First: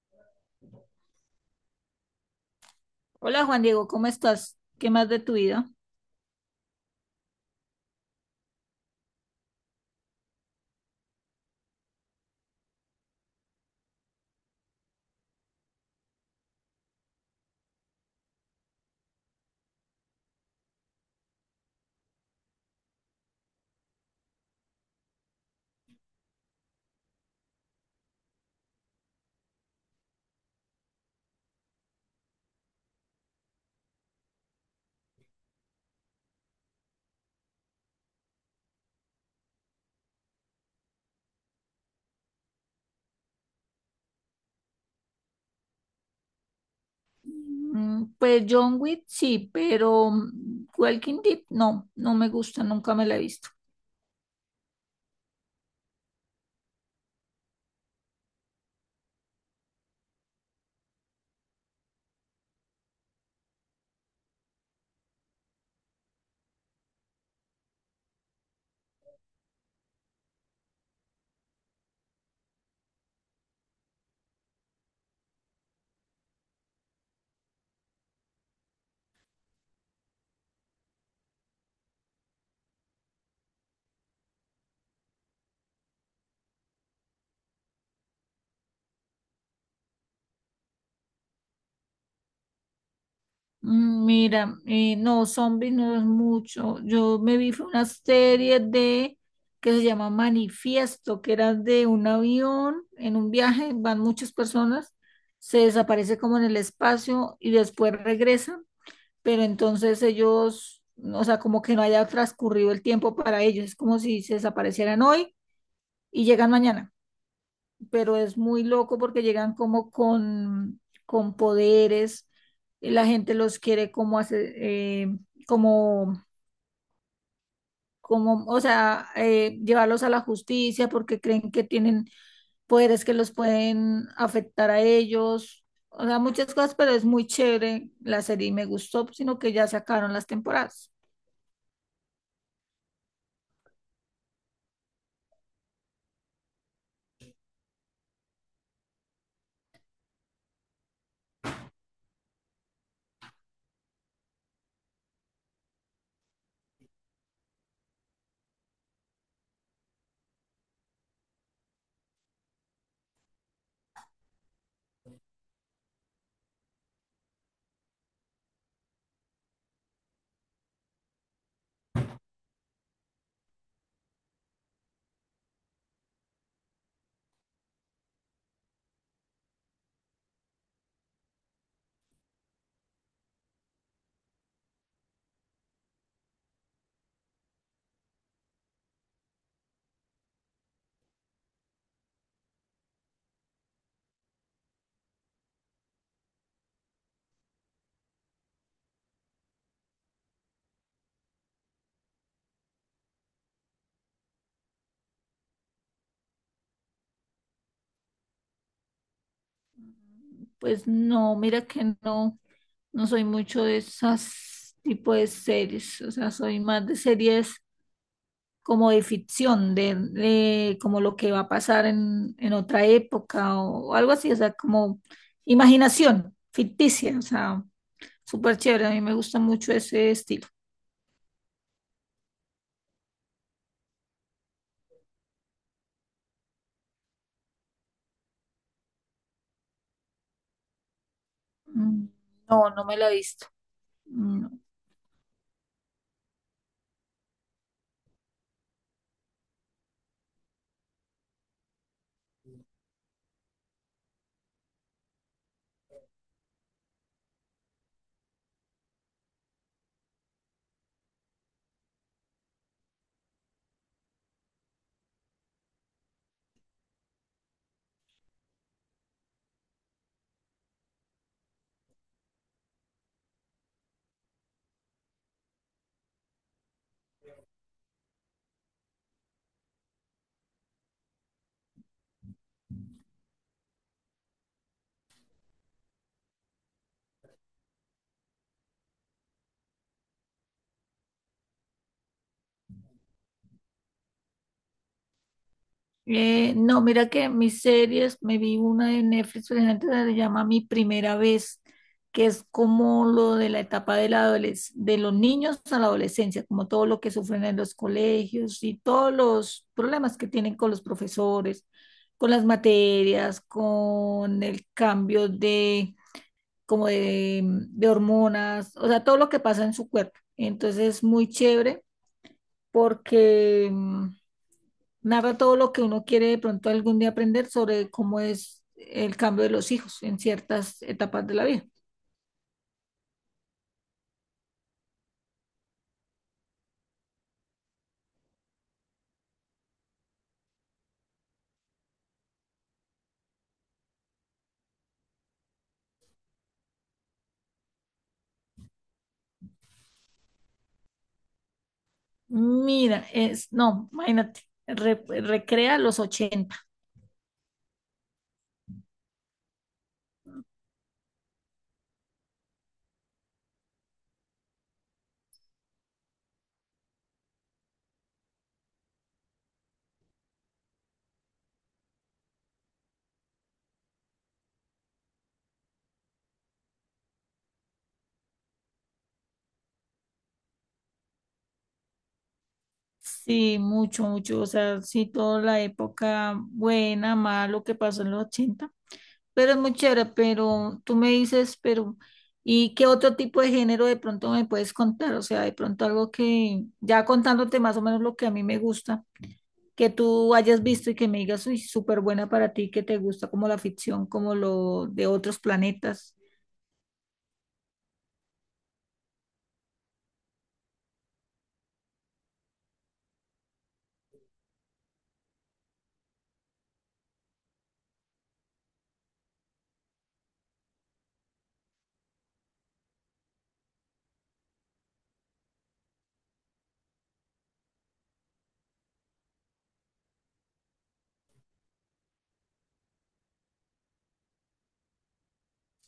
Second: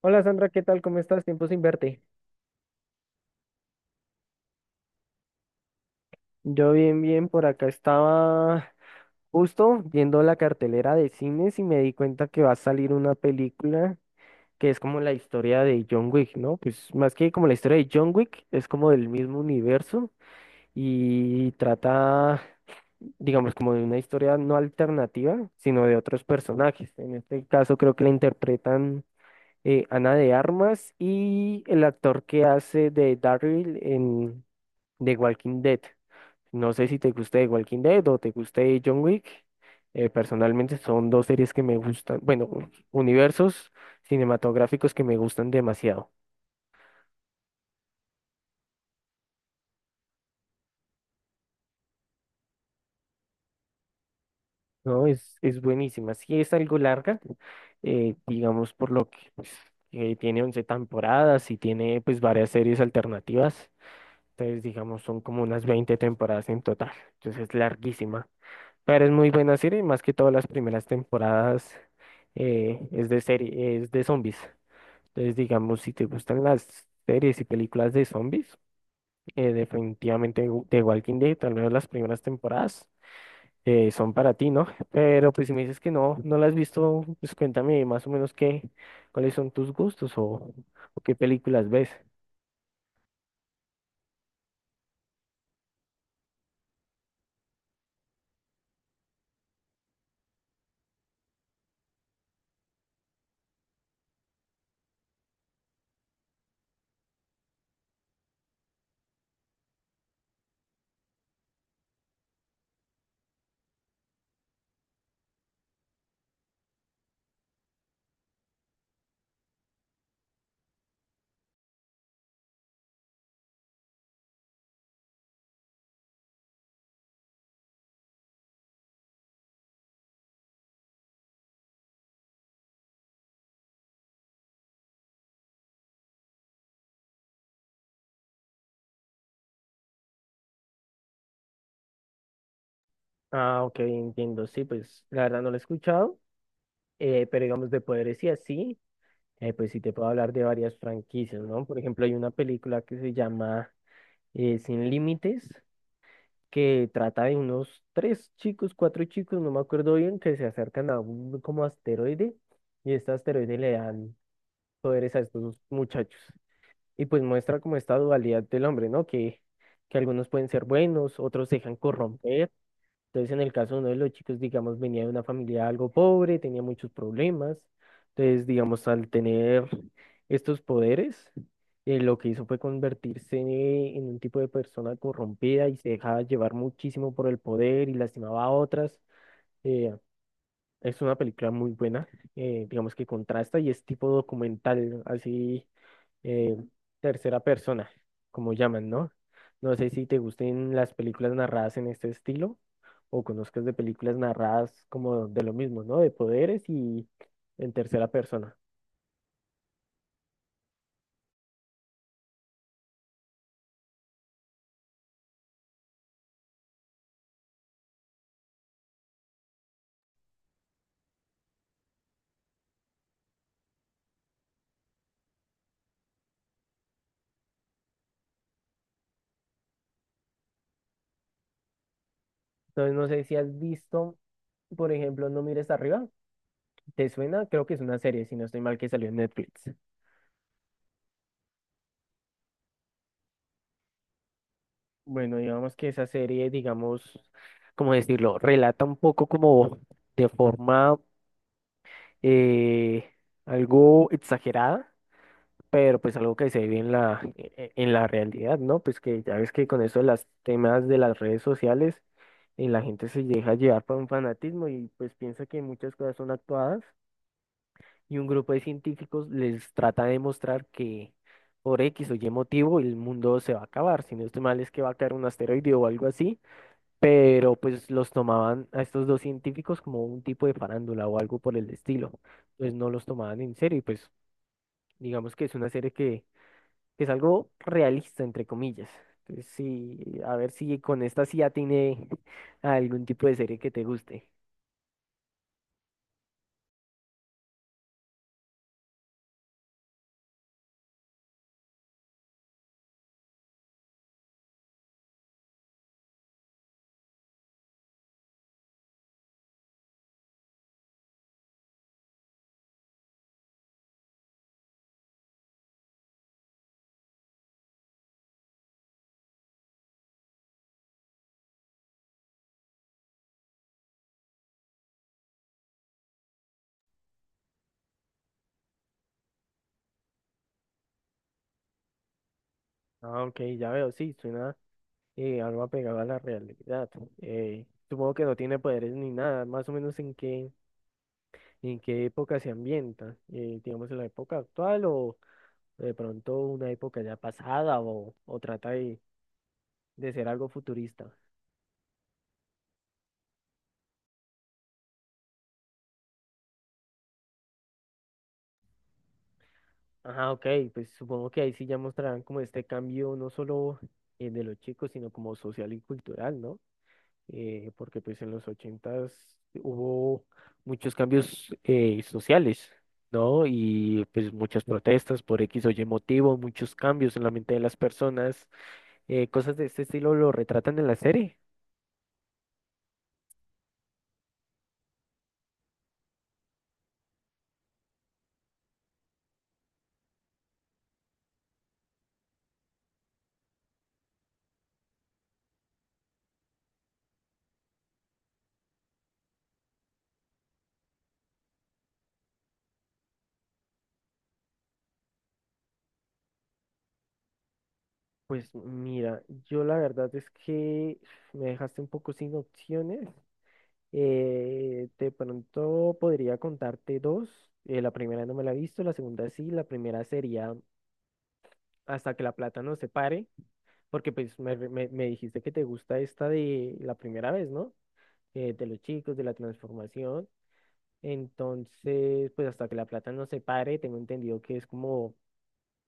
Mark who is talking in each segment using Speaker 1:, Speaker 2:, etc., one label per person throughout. Speaker 1: Hola Sandra, ¿qué tal? ¿Cómo estás? Tiempo sin verte.
Speaker 2: Hola Juan Diego, ¿cómo estás? ¿Qué más de tu vida?
Speaker 1: Yo bien, bien, por acá estaba justo viendo la cartelera de cines y me di cuenta que va a salir una película que es como la historia de John Wick, ¿no? Pues más que como la historia de John Wick, es como del mismo universo y trata, digamos, como de una historia no alternativa, sino de otros personajes. En este caso creo que la interpretan Ana de Armas y el actor que hace de Daryl en... de Walking Dead. No sé si te guste de Walking Dead o te guste John Wick. Personalmente son dos series que me gustan, bueno, universos cinematográficos que me gustan demasiado.
Speaker 2: Mm, pues John Wick sí, pero Walking Dead no, no me gusta, nunca me la he visto.
Speaker 1: ¿No? Es buenísima. Sí es algo larga, digamos por lo que pues, tiene 11 temporadas y tiene pues varias series alternativas. Entonces, digamos, son como unas 20 temporadas en total. Entonces es larguísima. Pero es muy buena serie, y más que todas las primeras temporadas es de serie, es de zombies. Entonces, digamos, si te gustan las series y películas de zombies, definitivamente The Walking Dead, tal vez las primeras temporadas son para ti, ¿no? Pero pues si me dices que no, no las has visto, pues cuéntame más o menos qué, cuáles son tus gustos o qué películas ves.
Speaker 2: Mm, mira, no, zombies no es mucho. Yo me vi fue una serie de que se llama Manifiesto, que era de un avión en un viaje, van muchas personas, se desaparece como en el espacio y después regresa, pero entonces ellos, o sea, como que no haya transcurrido el tiempo para ellos, es como si se desaparecieran hoy y llegan mañana, pero es muy loco porque llegan como con poderes. La gente los quiere como hacer, como, o sea, llevarlos a la justicia porque creen que tienen poderes que los pueden afectar a ellos. O sea, muchas cosas, pero es muy chévere la serie y me gustó, sino que ya sacaron las temporadas.
Speaker 1: Ah, ok, entiendo. Sí, pues la verdad no lo he escuchado, pero digamos de poderes y así. Pues sí, te puedo hablar de varias franquicias, ¿no? Por ejemplo, hay una película que se llama Sin Límites, que trata de unos tres chicos, cuatro chicos, no me acuerdo bien, que se acercan a un como asteroide y este asteroide le dan poderes a estos muchachos. Y pues muestra como esta dualidad del hombre, ¿no? Que algunos pueden ser buenos, otros se dejan corromper entonces, en el caso de uno de los chicos, digamos, venía de una familia algo pobre, tenía muchos problemas. Entonces, digamos, al tener estos poderes, lo que hizo fue convertirse en un tipo de persona corrompida y se dejaba llevar muchísimo por el poder y lastimaba a otras. Eh, es una película muy buena, digamos que contrasta y es tipo documental, así eh, tercera persona, como llaman, ¿no? No sé si te gusten las películas narradas en este estilo o conozcas de películas narradas como de lo mismo, ¿no? De poderes y en tercera persona.
Speaker 2: Pues no, mira que no, no soy mucho de esas tipo de series, o sea, soy más de series como de ficción, de como lo que va a pasar en otra época o algo así, o sea, como imaginación ficticia, o sea, súper chévere, a mí me gusta mucho ese estilo.
Speaker 1: Entonces, no sé si has visto, por ejemplo, No mires arriba. ¿Te suena? Creo que es una serie, si no estoy mal, que salió en Netflix.
Speaker 2: Mm, no, no me la he visto. Mm.
Speaker 1: Bueno, digamos que esa serie, digamos, ¿cómo decirlo? Relata un poco como de forma eh, algo exagerada pero pues algo que se vive en la, en la realidad, ¿no? Pues que ya ves que con eso de las temas de las redes sociales, la gente se deja llevar por un fanatismo y pues piensa que muchas cosas son actuadas y un grupo de científicos les trata de demostrar que por X o Y motivo el mundo se va a acabar, si no estoy mal es que va a caer un asteroide o algo así, pero pues los tomaban a estos dos científicos como un tipo de farándula o algo por el estilo, pues no los tomaban en serio y pues digamos que es una serie que es algo realista, entre comillas. Entonces, sí, a ver si con esta sí ya tiene algún tipo de serie que te guste.
Speaker 2: No, mira que mis series, me vi una de Netflix, por ejemplo, que se llama Mi Primera Vez, que es como lo de la etapa de, la de los niños a la adolescencia, como todo lo que sufren en los colegios y todos los problemas que tienen con los profesores, con las materias, con el cambio de, de hormonas, o sea, todo lo que pasa en su cuerpo. Entonces es muy chévere porque... mm, narra todo lo que uno quiere de pronto algún día aprender sobre cómo es el cambio de los hijos en ciertas etapas de la vida.
Speaker 1: Ah, ok, ya veo, sí, suena algo apegado a la realidad. Supongo que no tiene poderes ni nada, más o menos en qué época se ambienta, digamos en la época actual o de pronto una época ya pasada o trata de ser algo futurista.
Speaker 2: Mira, no, imagínate, recrea los 80.
Speaker 1: Ajá, ok, pues supongo que ahí sí ya mostrarán como este cambio no solo de los chicos, sino como social y cultural, ¿no? Porque pues en los 80s hubo muchos cambios sociales, ¿no? Y pues muchas protestas por X o Y motivo, muchos cambios en la mente de las personas, cosas de este estilo lo retratan en la serie.
Speaker 2: Sí, mucho, mucho, o sea, sí, toda la época buena, malo lo que pasó en los 80, pero es muy chévere. Pero tú me dices, pero ¿y qué otro tipo de género de pronto me puedes contar? O sea, de pronto algo que, ya contándote más o menos lo que a mí me gusta, que tú hayas visto y que me digas, uy, súper buena para ti, que te gusta como la ficción, como lo de otros planetas.
Speaker 1: Pues mira, yo la verdad es que me dejaste un poco sin opciones. De pronto podría contarte dos. La primera no me la he visto, la segunda sí. La primera sería Hasta que la plata nos separe, porque pues me dijiste que te gusta esta de la primera vez, ¿no? De los chicos, de la transformación. Entonces, pues hasta que la plata nos separe, tengo entendido que es como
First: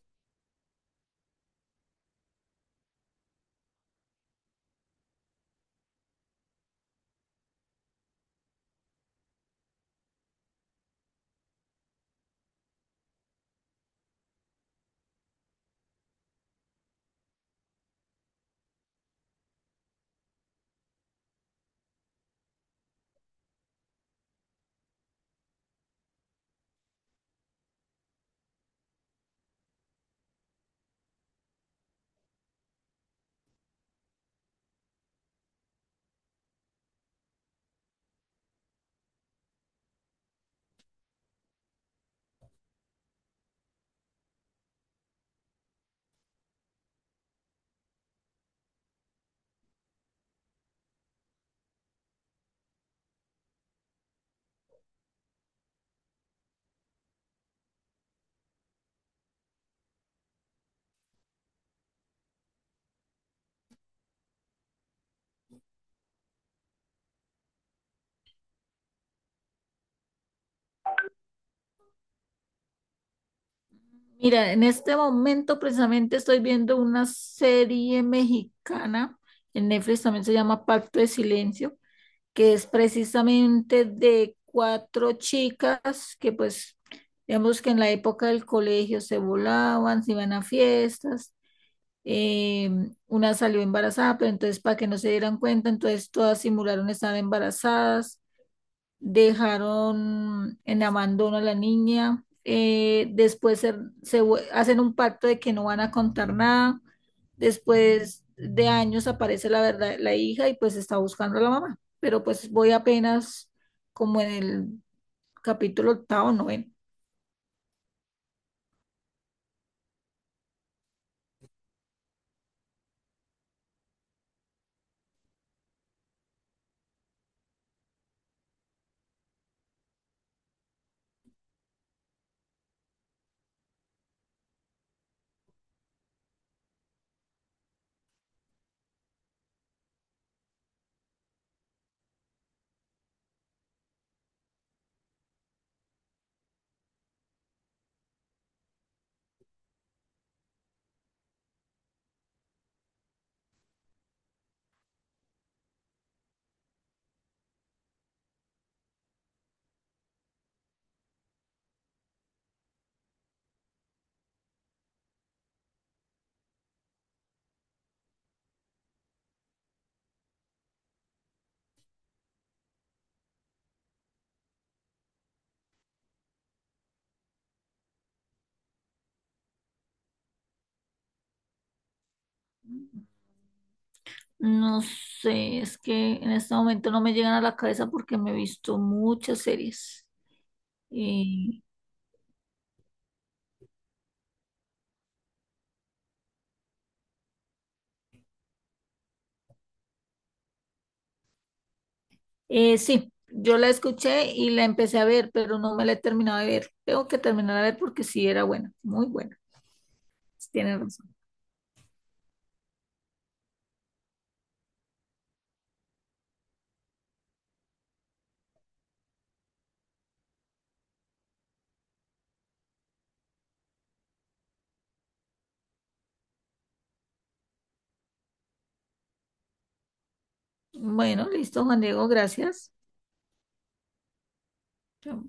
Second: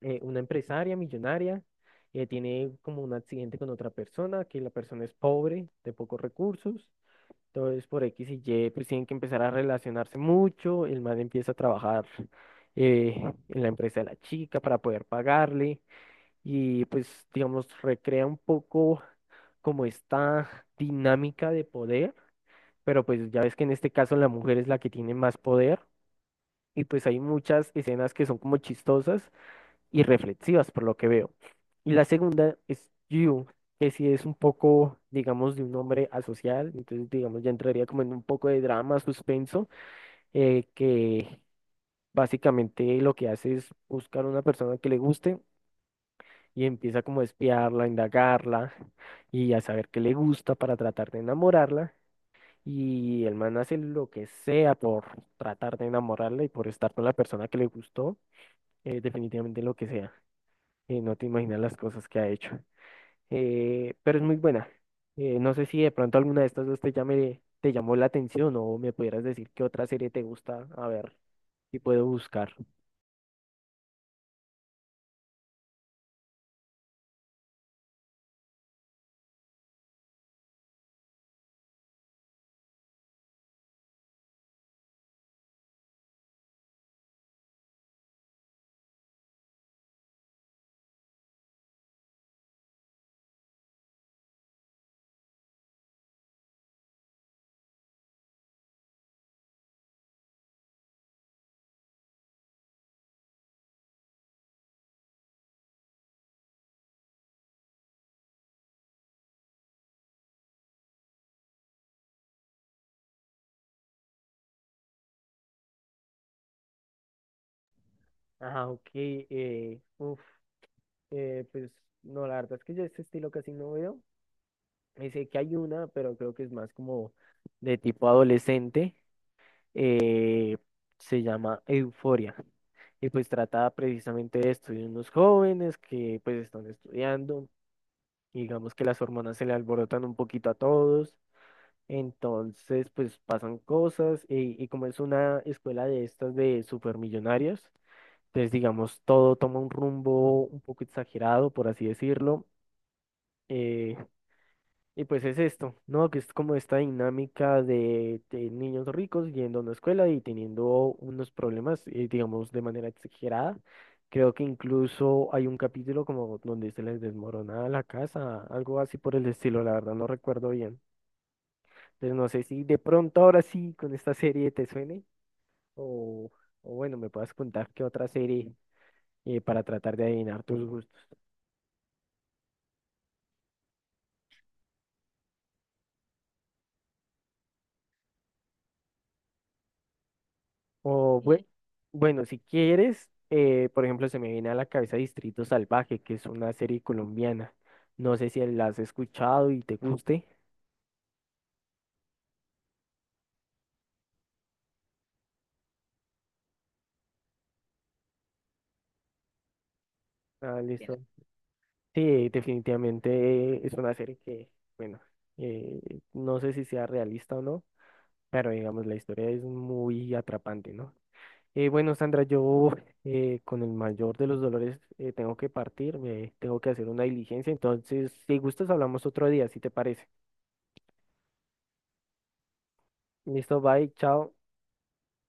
Speaker 1: una empresaria millonaria. Eh, tiene como un accidente con otra persona, que la persona es pobre, de pocos recursos. Entonces, por X y Y, pues tienen que empezar a relacionarse mucho. El man empieza a trabajar eh, en la empresa de la chica para poder pagarle. Y pues, digamos, recrea un poco como esta dinámica de poder. Pero pues ya ves que en este caso la mujer es la que tiene más poder. Y pues hay muchas escenas que son como chistosas y reflexivas, por lo que veo. Y la segunda es You, que si es un poco, digamos, de un hombre asocial, entonces, digamos, ya entraría como en un poco de drama, suspenso, que básicamente lo que hace es buscar una persona que le guste y empieza como a espiarla, a indagarla y a saber qué le gusta para tratar de enamorarla. Y el man hace lo que sea por tratar de enamorarla y por estar con la persona que le gustó, definitivamente lo que sea. No te imaginas las cosas que ha hecho. Pero es muy buena. No sé si de pronto alguna de estas dos te llame, te llamó la atención o me pudieras decir qué otra serie te gusta. A ver, si puedo buscar.
Speaker 2: Mira, en este momento precisamente estoy viendo una serie mexicana, en Netflix también, se llama Pacto de Silencio, que es precisamente de cuatro chicas que pues, digamos que en la época del colegio se volaban, se iban a fiestas, eh, una salió embarazada, pero entonces para que no se dieran cuenta, entonces todas simularon estar embarazadas, dejaron en abandono a la niña. Eh, hacen un pacto de que no van a contar nada. Después de años aparece la verdad, la hija, y pues está buscando a la mamá, pero pues voy apenas como en el capítulo octavo, noveno.
Speaker 1: Ajá, ok. Uf, pues no, la verdad es que yo este estilo casi no veo. Sé que hay una, pero creo que es más como de tipo adolescente. Eh, se llama Euforia. Y pues trata precisamente de esto, de unos jóvenes que pues están estudiando. Y digamos que las hormonas se le alborotan un poquito a todos, entonces pues pasan cosas y como es una escuela de estas de supermillonarios, entonces digamos todo toma un rumbo un poco exagerado, por así decirlo. Eh, y pues es esto, ¿no? Que es como esta dinámica de niños ricos yendo a una escuela y teniendo unos problemas, digamos, de manera exagerada. Creo que incluso hay un capítulo como donde se les desmorona la casa, algo así por el estilo, la verdad no recuerdo bien. Entonces no sé si de pronto ahora sí con esta serie te suene o, o bueno, me puedas contar qué otra serie para tratar de adivinar tus gustos.
Speaker 2: No sé, es que en este momento no me llegan a la cabeza porque me he visto muchas series.
Speaker 1: O bue-
Speaker 2: Y
Speaker 1: bueno, si quieres, por ejemplo, se me viene a la cabeza Distrito Salvaje, que es una serie colombiana. No sé si la has escuchado y te guste.
Speaker 2: sí, yo la escuché y la empecé a ver, pero no me la he terminado de ver. Tengo que terminar a ver porque sí era buena, muy buena. Sí,
Speaker 1: Ah, bien,
Speaker 2: tienes
Speaker 1: listo.
Speaker 2: razón.
Speaker 1: Sí, definitivamente es una serie que, bueno, eh, no sé si sea realista o no, pero digamos, la historia es muy atrapante, ¿no? Bueno, Sandra, yo con el mayor de los dolores tengo que partir, me tengo que hacer una diligencia, entonces, si gustas, hablamos otro día, si te parece.
Speaker 2: Bueno, listo, Juan Diego, gracias.
Speaker 1: Listo, bye, chao.
Speaker 2: Chao.